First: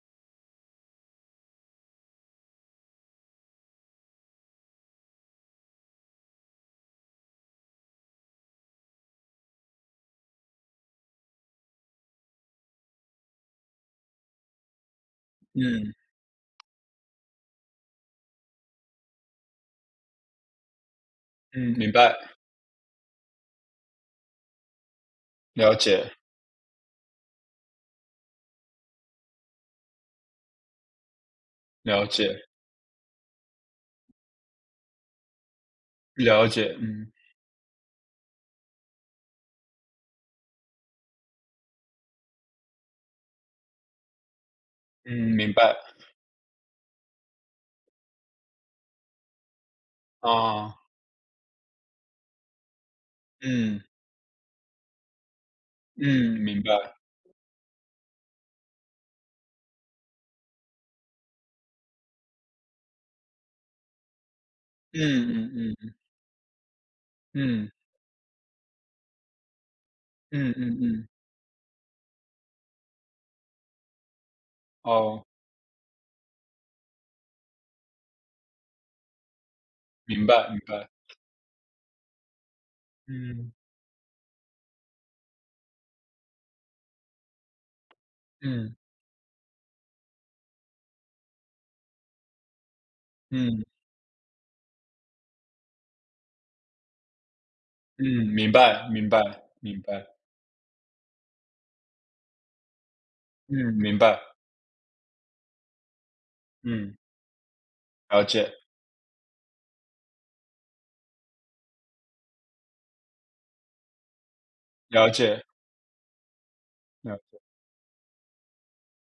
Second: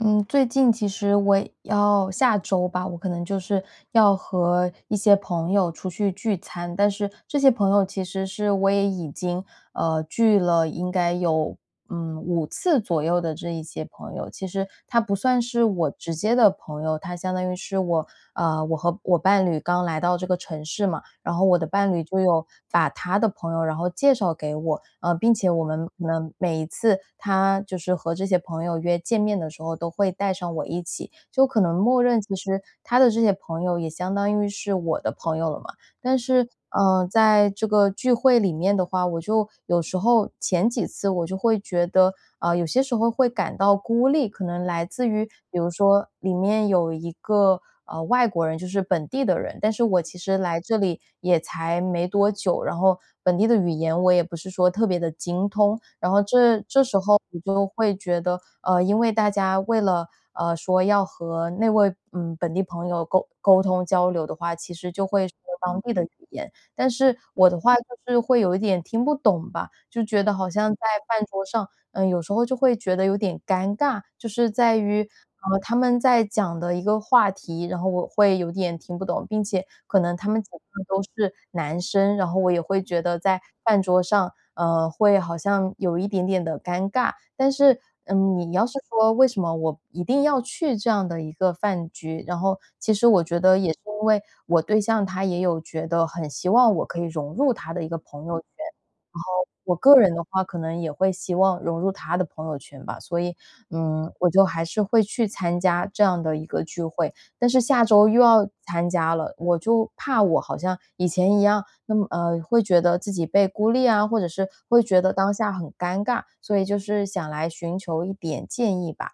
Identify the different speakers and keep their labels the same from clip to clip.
Speaker 1: 嗯，最近其实我要下周吧，我可能就是要和一些朋友出去聚餐，但是这些朋友其实是我也已经聚了，应该有5次左右的这一些朋友，其实他不算是我
Speaker 2: 嗯
Speaker 1: 直接的朋友，他相当于是我我和我伴侣刚来到这个城市嘛。然后我的
Speaker 2: 嗯，明
Speaker 1: 伴侣
Speaker 2: 白。
Speaker 1: 就有把他的朋友然后介绍给我，并且我
Speaker 2: 了
Speaker 1: 们可
Speaker 2: 解
Speaker 1: 能每一次他就是和这些朋友约见面的时候，都会带上我一起，就可能默
Speaker 2: 了
Speaker 1: 认其
Speaker 2: 解
Speaker 1: 实他的这些朋友也相当于是我的朋友了嘛。但是，
Speaker 2: 了解。嗯
Speaker 1: 在这个聚会里面的话，我就有时候前几次我就会觉得，有些时候会感到孤立，可能来自于
Speaker 2: 嗯，明
Speaker 1: 比如
Speaker 2: 白
Speaker 1: 说里面有一个外国人，就是本地的人，但是我其实来这
Speaker 2: 啊。
Speaker 1: 里也才没多久，然后本地的语
Speaker 2: 嗯
Speaker 1: 言我也不是说特别的精通，然后
Speaker 2: 嗯，
Speaker 1: 这
Speaker 2: 明白。
Speaker 1: 这时候我就会觉得，因为大家为了说要和那位本地朋友沟通交流的话，其实就会说
Speaker 2: 嗯嗯
Speaker 1: 当地
Speaker 2: 嗯
Speaker 1: 的语言。但是我的
Speaker 2: 嗯
Speaker 1: 话就是会有一点听不懂吧，就觉得好
Speaker 2: 嗯
Speaker 1: 像
Speaker 2: 嗯
Speaker 1: 在
Speaker 2: 嗯。
Speaker 1: 饭桌上有时候就会觉得有点尴尬，就是在于，
Speaker 2: 哦，
Speaker 1: 他们在讲的一个话题，然后我会有点听不懂，并且可能
Speaker 2: 明
Speaker 1: 他们
Speaker 2: 白
Speaker 1: 几
Speaker 2: 明
Speaker 1: 个
Speaker 2: 白。
Speaker 1: 都是男生，然后我也会觉得在
Speaker 2: 嗯
Speaker 1: 饭桌上，会好像有一点点的尴尬。但是，嗯，你要是
Speaker 2: 嗯
Speaker 1: 说为什么我一定要去这样的一个饭局，然后其实我觉得
Speaker 2: 嗯
Speaker 1: 也是因为我对象他也有觉得很希望我可以融入他的一个
Speaker 2: 嗯，
Speaker 1: 朋友圈。
Speaker 2: 明白明白
Speaker 1: 我
Speaker 2: 明
Speaker 1: 个
Speaker 2: 白。
Speaker 1: 人的话可能也会希望融入他的朋友圈吧，所以，
Speaker 2: 嗯，明
Speaker 1: 嗯，
Speaker 2: 白。
Speaker 1: 我就还是会去参加这样的一个聚
Speaker 2: 嗯，
Speaker 1: 会。但是下周又
Speaker 2: 了
Speaker 1: 要
Speaker 2: 解
Speaker 1: 参加了，我就怕我好像以前一样，那么会觉得自己被孤立啊，或者是会觉
Speaker 2: 了
Speaker 1: 得当
Speaker 2: 解
Speaker 1: 下很尴尬，所以就是
Speaker 2: 了。
Speaker 1: 想来寻求一点建议吧。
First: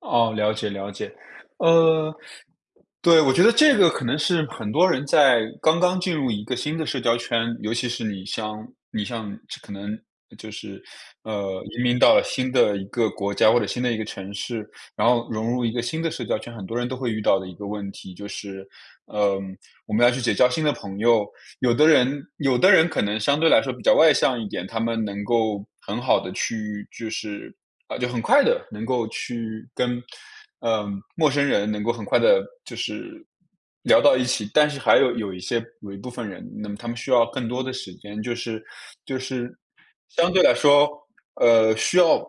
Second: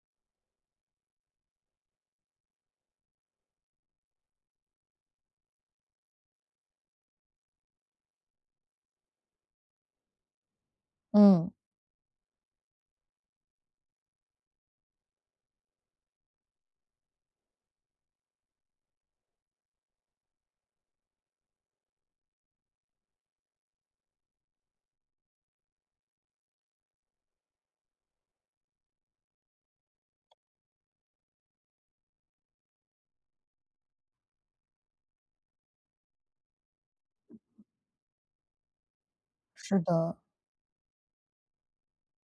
Speaker 2: 哦，了解了解。呃，对，我觉得这个可能是很多人在刚刚进入一个新的社交圈，尤其是你像可能就是，
Speaker 1: 嗯。
Speaker 2: 移民到了新的一个国家或者新的一个城市，然后融入一个新的社交圈，很多人都会遇到的一个问题，就是，嗯，我们要去结交新的朋友。有的人可能相对来说比较外向一点，他们能够很好的去就是啊，就很快的能够去跟，嗯呃陌生人能够很快的就是聊到一起。但是还有有一些有一部分人，那么他们需要更多的时间，就是就是
Speaker 1: 是的，
Speaker 2: 相对来说需要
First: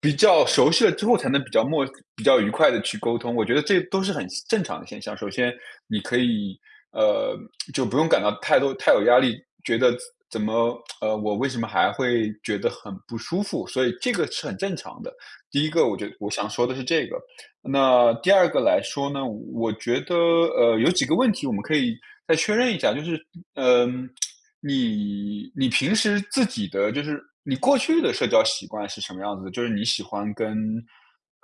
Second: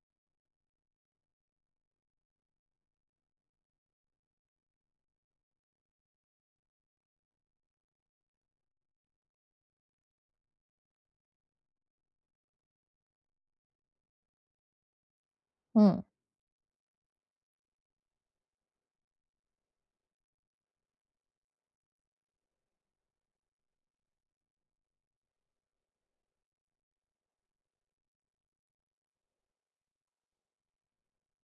Speaker 2: 比较熟悉了之后，才能比较愉快的去沟通。我觉得这都是很正常的现象。首先你可以，呃，就不用感到太多太有压力，觉得怎么，我为什么还会觉得很不舒服，所以这个是很正常的。第一个我
Speaker 1: 嗯。
Speaker 2: 觉得我想说的是这个。那第二个来说呢，我觉得，有几个问题我们可以再确认一下，就是嗯，你平时自己的就是你过去的社交习惯是什么样子的，就是你喜欢跟，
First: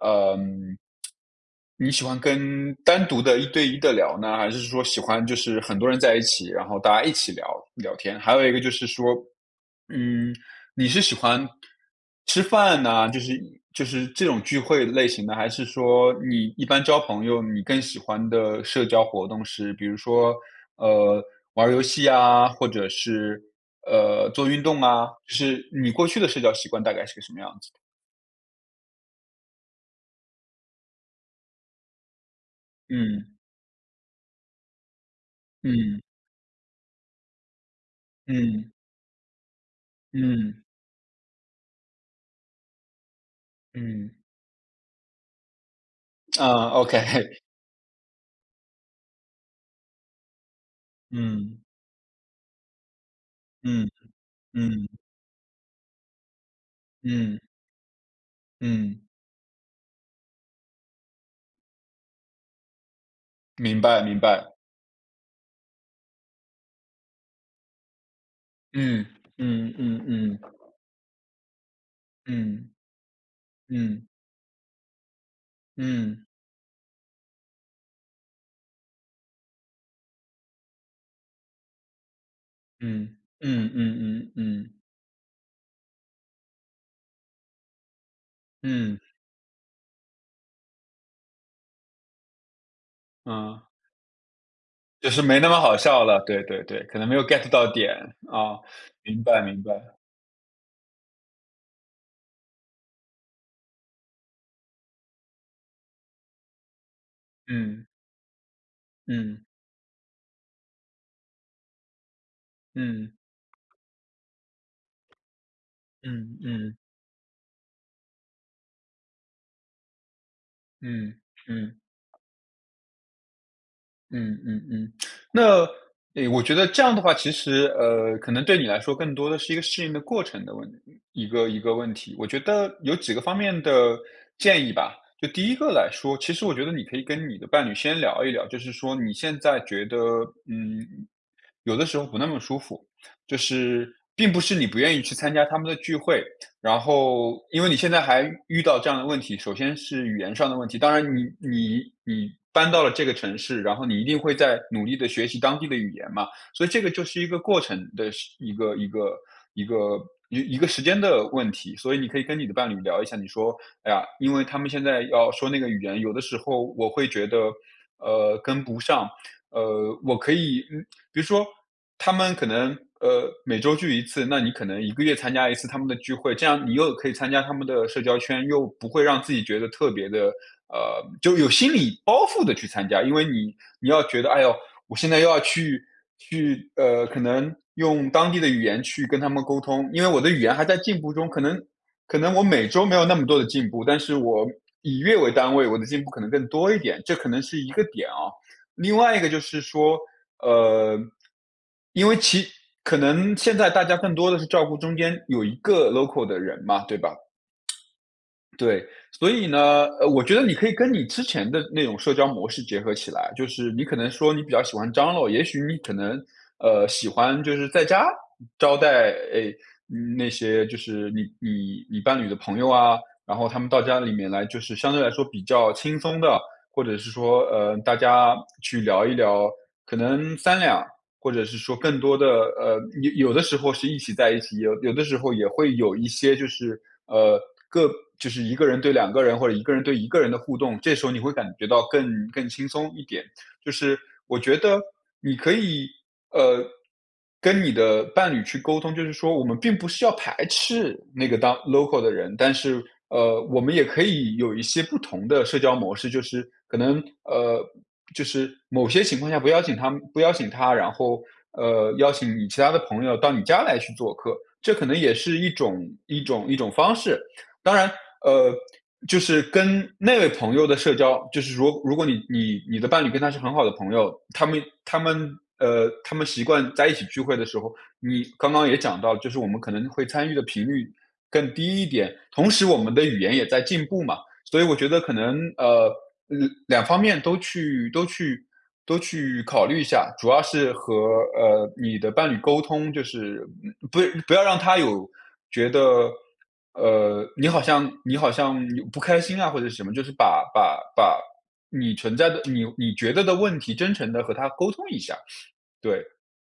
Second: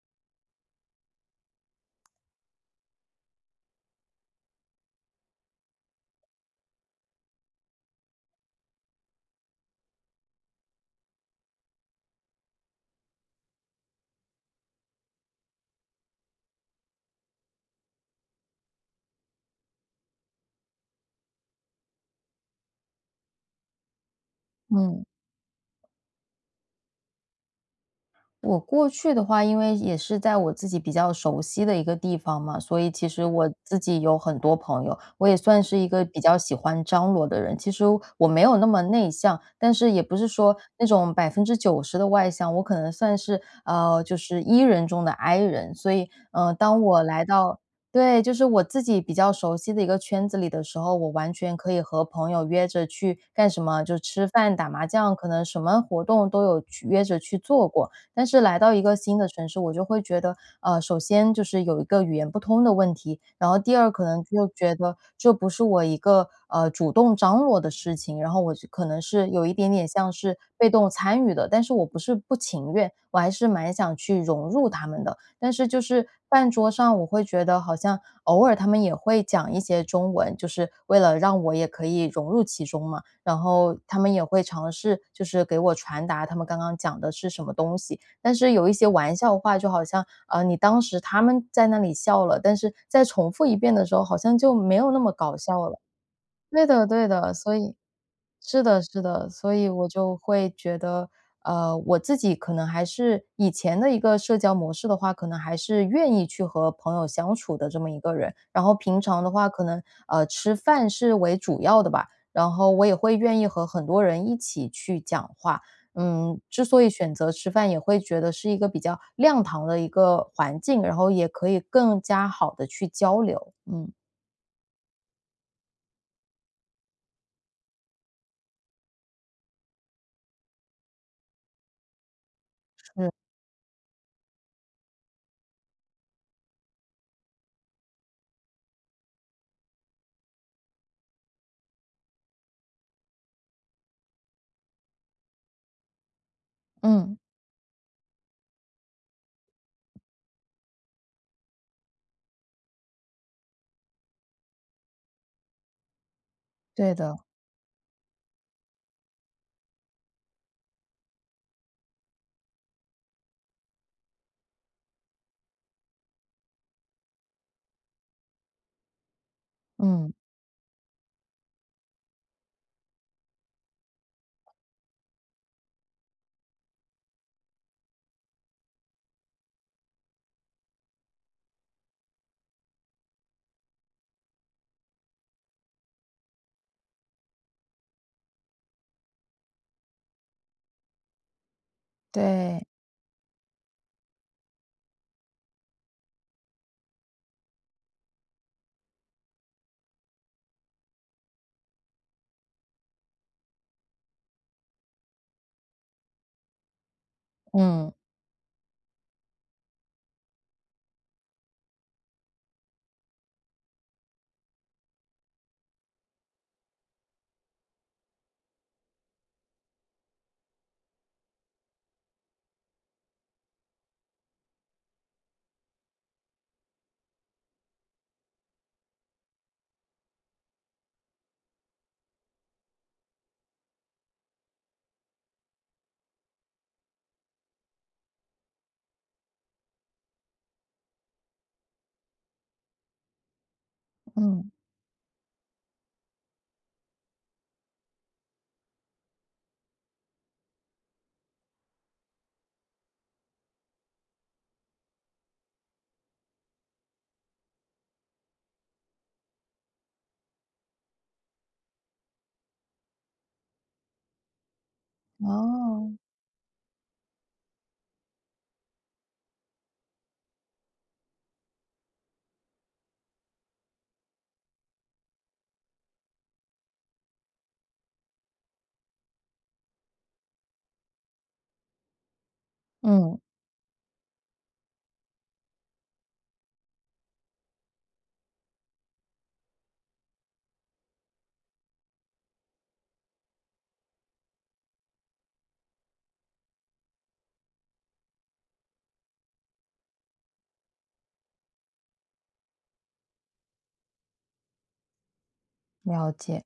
Speaker 2: 嗯，你喜欢跟单独的一对一的聊呢，还是说喜欢就是很多人在一起，然后大家一起聊聊天？还有一个就是说，嗯，你是喜欢吃饭呐，就是这种聚会类型的，还是说你一般交朋友，你更喜欢的社交活动是，比如说呃玩儿游戏啊，或者是做运动
Speaker 1: 嗯。
Speaker 2: 啊？就是你过去的社交习惯大概是个什么样子的。
Speaker 1: 我过去的话，因为也是在我自己比较熟悉的一个地方嘛，所以其实
Speaker 2: 嗯
Speaker 1: 我自己有很多朋友，我也算是一
Speaker 2: 嗯
Speaker 1: 个比较喜欢张罗的人。其实我没有那
Speaker 2: 嗯
Speaker 1: 么内向，但是也不是说
Speaker 2: 嗯
Speaker 1: 那种90%的外向，我可能算是
Speaker 2: 嗯。
Speaker 1: 就是 E 人中的 I 人。所以，嗯、
Speaker 2: 啊
Speaker 1: 当
Speaker 2: ，OK,
Speaker 1: 我来 到对，就是我自己比较熟悉的一个圈子里的时候，我完全
Speaker 2: 嗯，
Speaker 1: 可以和朋友约着去干什么，
Speaker 2: 嗯，
Speaker 1: 就吃饭、打麻
Speaker 2: 嗯，
Speaker 1: 将，可能什么活动都有去约着
Speaker 2: 嗯，
Speaker 1: 去做过。但是来到一个
Speaker 2: 嗯，
Speaker 1: 新的城市，我就会觉得，首先就是有一个语言不通的问题，然后第
Speaker 2: 明
Speaker 1: 二
Speaker 2: 白
Speaker 1: 可
Speaker 2: 明
Speaker 1: 能就
Speaker 2: 白。
Speaker 1: 觉得这不是我一个主动张罗的事情，然后我就可能
Speaker 2: 嗯，
Speaker 1: 是有一点
Speaker 2: 嗯
Speaker 1: 点
Speaker 2: 嗯
Speaker 1: 像是
Speaker 2: 嗯
Speaker 1: 被动参与的，但是我不是不
Speaker 2: 嗯
Speaker 1: 情愿，我还是蛮想
Speaker 2: 嗯
Speaker 1: 去融入他们的，但是就是
Speaker 2: 嗯
Speaker 1: 饭桌上，我会觉得好像偶尔他们也会讲一些中文，就是为了让我也可以融入其中嘛。
Speaker 2: 嗯
Speaker 1: 然
Speaker 2: 嗯
Speaker 1: 后
Speaker 2: 嗯
Speaker 1: 他们也
Speaker 2: 嗯
Speaker 1: 会
Speaker 2: 嗯
Speaker 1: 尝试，就是给我传达他们刚刚讲的是什么东西。但是有一些
Speaker 2: 嗯。
Speaker 1: 玩笑话，就好像，你当时他们在那里笑了，但是再重复一
Speaker 2: 啊，
Speaker 1: 遍的时候，好像就没有那
Speaker 2: 就
Speaker 1: 么
Speaker 2: 是
Speaker 1: 搞
Speaker 2: 没那么
Speaker 1: 笑
Speaker 2: 好
Speaker 1: 了。
Speaker 2: 笑了，对对
Speaker 1: 对
Speaker 2: 对，
Speaker 1: 的
Speaker 2: 可
Speaker 1: 对
Speaker 2: 能没有
Speaker 1: 的，
Speaker 2: get
Speaker 1: 所
Speaker 2: 到
Speaker 1: 以
Speaker 2: 点。啊，
Speaker 1: 是的是
Speaker 2: 明
Speaker 1: 的，
Speaker 2: 白
Speaker 1: 所
Speaker 2: 明
Speaker 1: 以我
Speaker 2: 白。
Speaker 1: 就会觉得，我自己可能还是以前的一个社交模式的话，可能还是愿意去和朋友相处的这
Speaker 2: 嗯
Speaker 1: 么一个人。然后平常的
Speaker 2: 嗯
Speaker 1: 话，可能吃饭是为主要的吧，然后我也
Speaker 2: 嗯
Speaker 1: 会愿意和很多人一起去讲话。
Speaker 2: 嗯
Speaker 1: 嗯，之
Speaker 2: 嗯
Speaker 1: 所以选择吃饭，也会觉得是一个比较亮堂的一个环境，然后
Speaker 2: 嗯
Speaker 1: 也可以
Speaker 2: 嗯。
Speaker 1: 更加好的去交流。嗯，
Speaker 2: 嗯嗯嗯。那诶，我觉得这样的话，其实可能对你来说更多的是一个适应的过程的问一个问题。我觉得有几
Speaker 1: 是，
Speaker 2: 个方面的建议吧。就第一个来说，其实我觉得你可以跟你的伴侣先聊一聊，就是说你现在觉得嗯，有的时候不那么舒服，就是并不是你不愿意去参加他们的聚会。然
Speaker 1: 嗯，
Speaker 2: 后，因为你现在还遇到这样的问题，首先是语言上的问题，当然你搬到了这个城市，然后你一定会在努力的学习当地的语言嘛，所以这个
Speaker 1: 对
Speaker 2: 就
Speaker 1: 的，
Speaker 2: 是一个过程的是一个一个时间的问题。所以你可以跟你的伴侣聊一下，你说："哎呀，因为他们现在要说那个语言，有的时候我会觉得，跟不上，
Speaker 1: 嗯。
Speaker 2: 我可以比如说他们可能每周聚一次，那你可能一个月参加一次他们的聚会，这样你又可以参加他们的社交圈，又不会让自己觉得特别的就有心理包袱的去参加，因为你你要觉得哎呦，我现在又要去可能用当地的语言去跟他们沟通，因为我的语言还在进步中，可能我
Speaker 1: 对，
Speaker 2: 每周没有那么多的进步，但是我以月为单位，我的进步可能更多一点，这可能是一个点啊。另外一个就是说，呃，因为可能现在大家更多的是照顾中间有一个 local 的人嘛，对吧？
Speaker 1: 嗯，
Speaker 2: 对，所以呢，我觉得你可以跟你之前的那种社交模式结合起来，就是你可能说你比较喜欢张罗，也许你可能喜欢就是在家招待诶、嗯那些就是你伴侣的朋友啊，然后他们到家里面来，就是相对来说比较轻松的，或者是说大家去聊一聊，可能三两或者是说更多的有的时候是一起在一起，有的时候也会有一些就是呃，个就是一个人对两个人或者一个人对一个人的互动，这时候你会感觉到更轻松一点。就是我
Speaker 1: 嗯，
Speaker 2: 觉得你可以呃，跟你的伴侣去沟通，就是说我们并不是要排斥那个当 local 的人，但是我们也可以有一些不同的社交模式，就是可能呃，就是某些情况下不邀请他们，不邀请他，然后邀请你其他的朋友到你家来去做客，这可能也是一种
Speaker 1: 哦，
Speaker 2: 一种一种方式。当然，呃，就是跟那位朋友的社交，就是如果你的伴侣跟他是很好的朋友，他们他们习惯在一起聚会的时候，你刚刚也讲到，就是我们可能会参与的频率更低一点，同时我们的语
Speaker 1: 嗯，
Speaker 2: 言也在进步嘛，所以我觉得可能嗯两方面都去考虑一下，主要是和你的伴侣沟通，就是嗯不要让他有觉得，你好像不开心啊，或者是什么，就是把你存在的你觉得的问题，真诚的和他沟通一下。对，
Speaker 1: 了解。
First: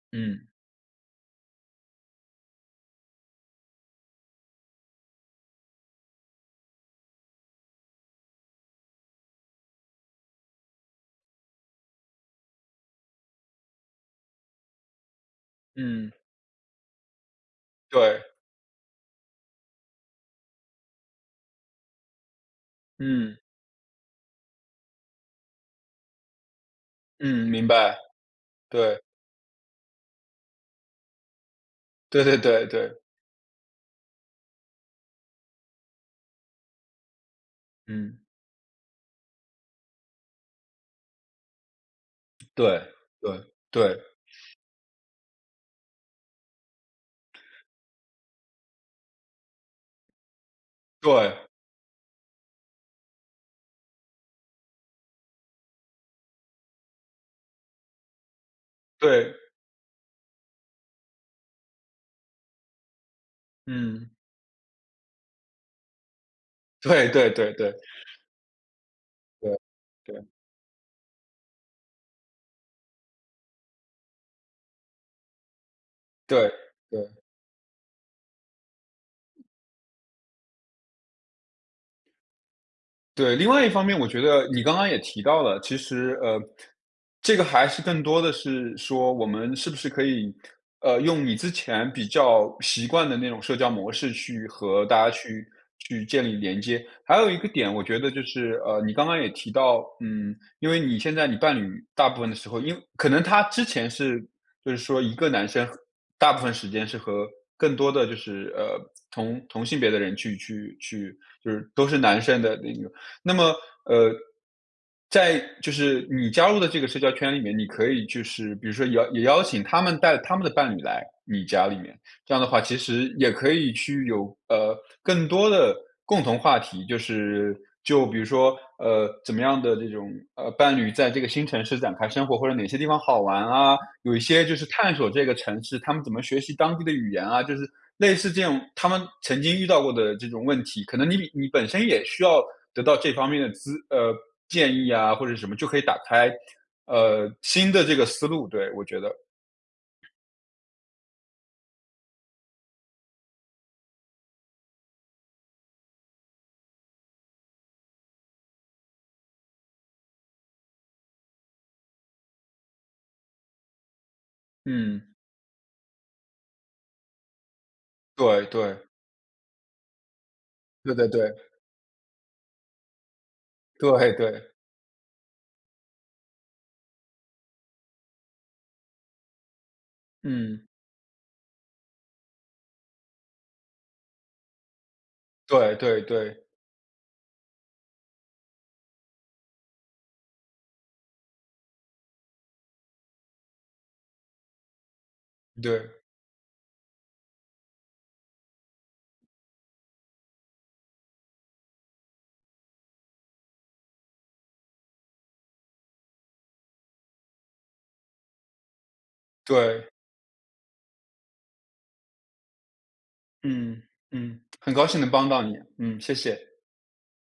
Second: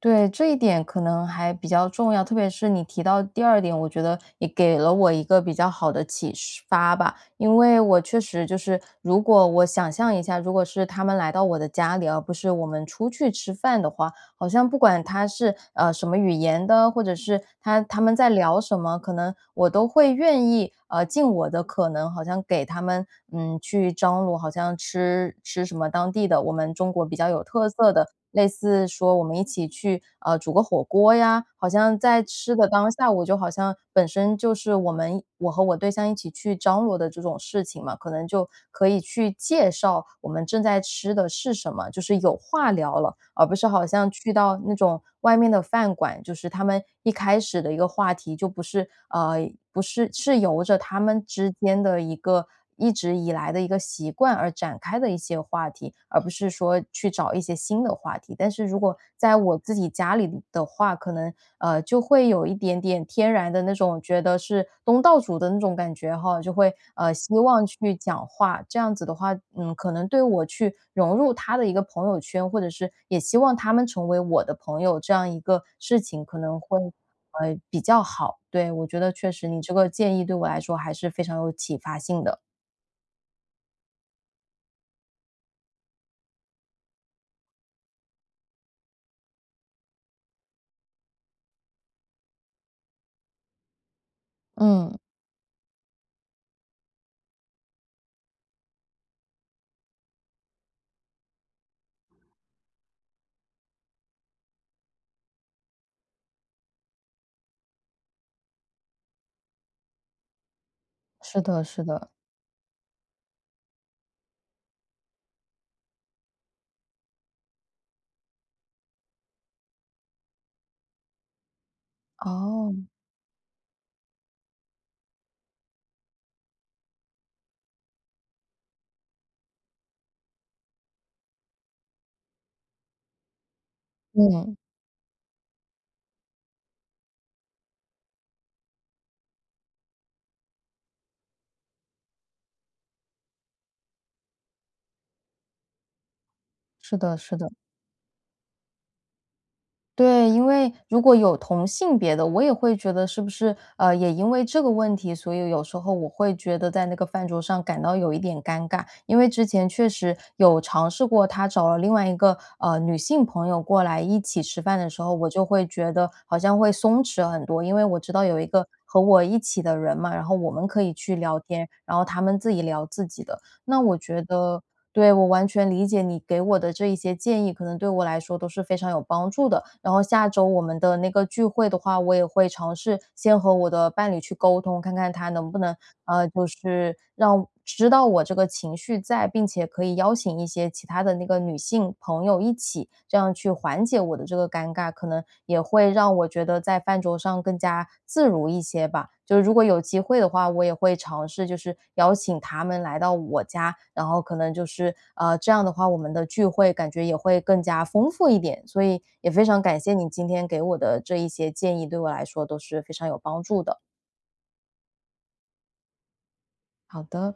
Speaker 1: 对，
Speaker 2: 嗯，
Speaker 1: 这一点可能还比较重要，特别是你提到第2点，我觉得也给了我一个比较好的启示发吧。因为我确实就是如果我想象一下，如果是他们来到我的家里，而不是我们出去吃饭的话，好像不管他是，什
Speaker 2: 嗯，
Speaker 1: 么语言的，或者是他们
Speaker 2: 对，
Speaker 1: 在聊什么，可能我都会愿意，尽我的可能，好像给他们，
Speaker 2: 嗯，
Speaker 1: 去张罗，好像吃什么当地的，我们中国比较有
Speaker 2: 嗯，明
Speaker 1: 特色
Speaker 2: 白，
Speaker 1: 的，类似
Speaker 2: 对，
Speaker 1: 说我们一起去，煮个火锅呀，好像在
Speaker 2: 对对
Speaker 1: 吃
Speaker 2: 对
Speaker 1: 的当
Speaker 2: 对，
Speaker 1: 下，我就好像本身就是我们我和我对象一起去张罗的这种事情嘛，可
Speaker 2: 嗯，
Speaker 1: 能就可以去介绍我们正在吃的是什么，就是有话
Speaker 2: 对，
Speaker 1: 聊了，
Speaker 2: 对，
Speaker 1: 而不是好
Speaker 2: 对，
Speaker 1: 像去到那种外面的饭馆，就是他们一开始的一个话题就不是不是是由着他们
Speaker 2: 对，
Speaker 1: 之间的一个一直以来的一个习惯而展开的一些话题，而不是说去找一些新的话题。但是如果
Speaker 2: 对，
Speaker 1: 在我自己家里的话，可能就会有一点点天然的那种
Speaker 2: 嗯，
Speaker 1: 觉得是东道主的那种感觉哈，就会
Speaker 2: 对对
Speaker 1: 希
Speaker 2: 对对
Speaker 1: 望
Speaker 2: 对，
Speaker 1: 去讲话。这样子的话，
Speaker 2: 对，
Speaker 1: 嗯，可能对
Speaker 2: 对，
Speaker 1: 我去融入他的一个朋友圈，或者是也希望他们成为我的朋友这样一个事情，可
Speaker 2: 对。
Speaker 1: 能会比较好。对我觉得确实你这个建议对我来说还是非常有启发性的。
Speaker 2: 对，另外一方面，我觉得你刚刚也提到了，其实，这个还是更多的是说，我们是不是可以，用你之前比较习惯的那种社交模式去和
Speaker 1: 嗯，
Speaker 2: 大家去建立连接。还有一个点，我觉得就是，你刚刚也提到，嗯，因为你现在你伴侣大部分的时候，因为可能他之前是就是说一个男生大部分时间是和更多的就是同性别的人去，
Speaker 1: 是
Speaker 2: 就
Speaker 1: 的
Speaker 2: 是
Speaker 1: 是
Speaker 2: 都是
Speaker 1: 的。
Speaker 2: 男生的那个。那么，呃，在就是你加入的这个社交圈里面，你可以就是比如说邀请他们带他们的伴侣来你家里面，这样的话其
Speaker 1: 哦，
Speaker 2: 实也可以去有更多的共同话题，就比如说怎么样的这种伴侣在这个新城市展开生活，或者哪些地方好玩啊，有一些就
Speaker 1: 嗯，
Speaker 2: 是探索这个城市，他们怎么学习当地的语言啊，就是类似这种他们曾经遇到过的这种问题，可能你本身也需要得到这方面的建议啊，或者什么，就可以打开
Speaker 1: 是的是的。
Speaker 2: 新的这个思路。对，我觉得，
Speaker 1: 对，因为如果有同性别的，我也会觉得是不是，也因为这个问题，所以有时候我会觉得在那个饭桌上感到有一点尴尬。因为之前确实有尝试过，他找了另外一个，女性朋友过来一起吃饭的时
Speaker 2: 嗯，
Speaker 1: 候，我就会觉得好像会松弛很多，因为我知道有
Speaker 2: 对
Speaker 1: 一个
Speaker 2: 对
Speaker 1: 和我一起的人嘛，然后我们可以
Speaker 2: 对对
Speaker 1: 去
Speaker 2: 对
Speaker 1: 聊天，然后他们自己聊自己的。那我
Speaker 2: 对
Speaker 1: 觉
Speaker 2: 对，
Speaker 1: 得对，我完全理解你给我的这一些建议，可能对我来说都是非常有帮助的。然后下周我
Speaker 2: 嗯，
Speaker 1: 们的那个聚会的话，我也会尝试先和我的伴侣去沟通，看看他能不
Speaker 2: 对
Speaker 1: 能
Speaker 2: 对对
Speaker 1: 就是让知道我这个情绪在，并且可以邀请一些其他的那个女性朋友一起，这样去缓解我的这个尴尬，可能也
Speaker 2: 对
Speaker 1: 会让我觉得在饭桌上更加自如一些吧。就是如果有机会的话，我也会尝试就是邀请他们来到我家，然后可能就是这样的话，我们的聚会感觉也会更加丰富一点。所以也非常感
Speaker 2: 对，
Speaker 1: 谢你今天给我的这一些建议，对我来说都是非常有帮助的。
Speaker 2: 嗯嗯，很高兴能帮到你，嗯，谢谢。
Speaker 1: 好的。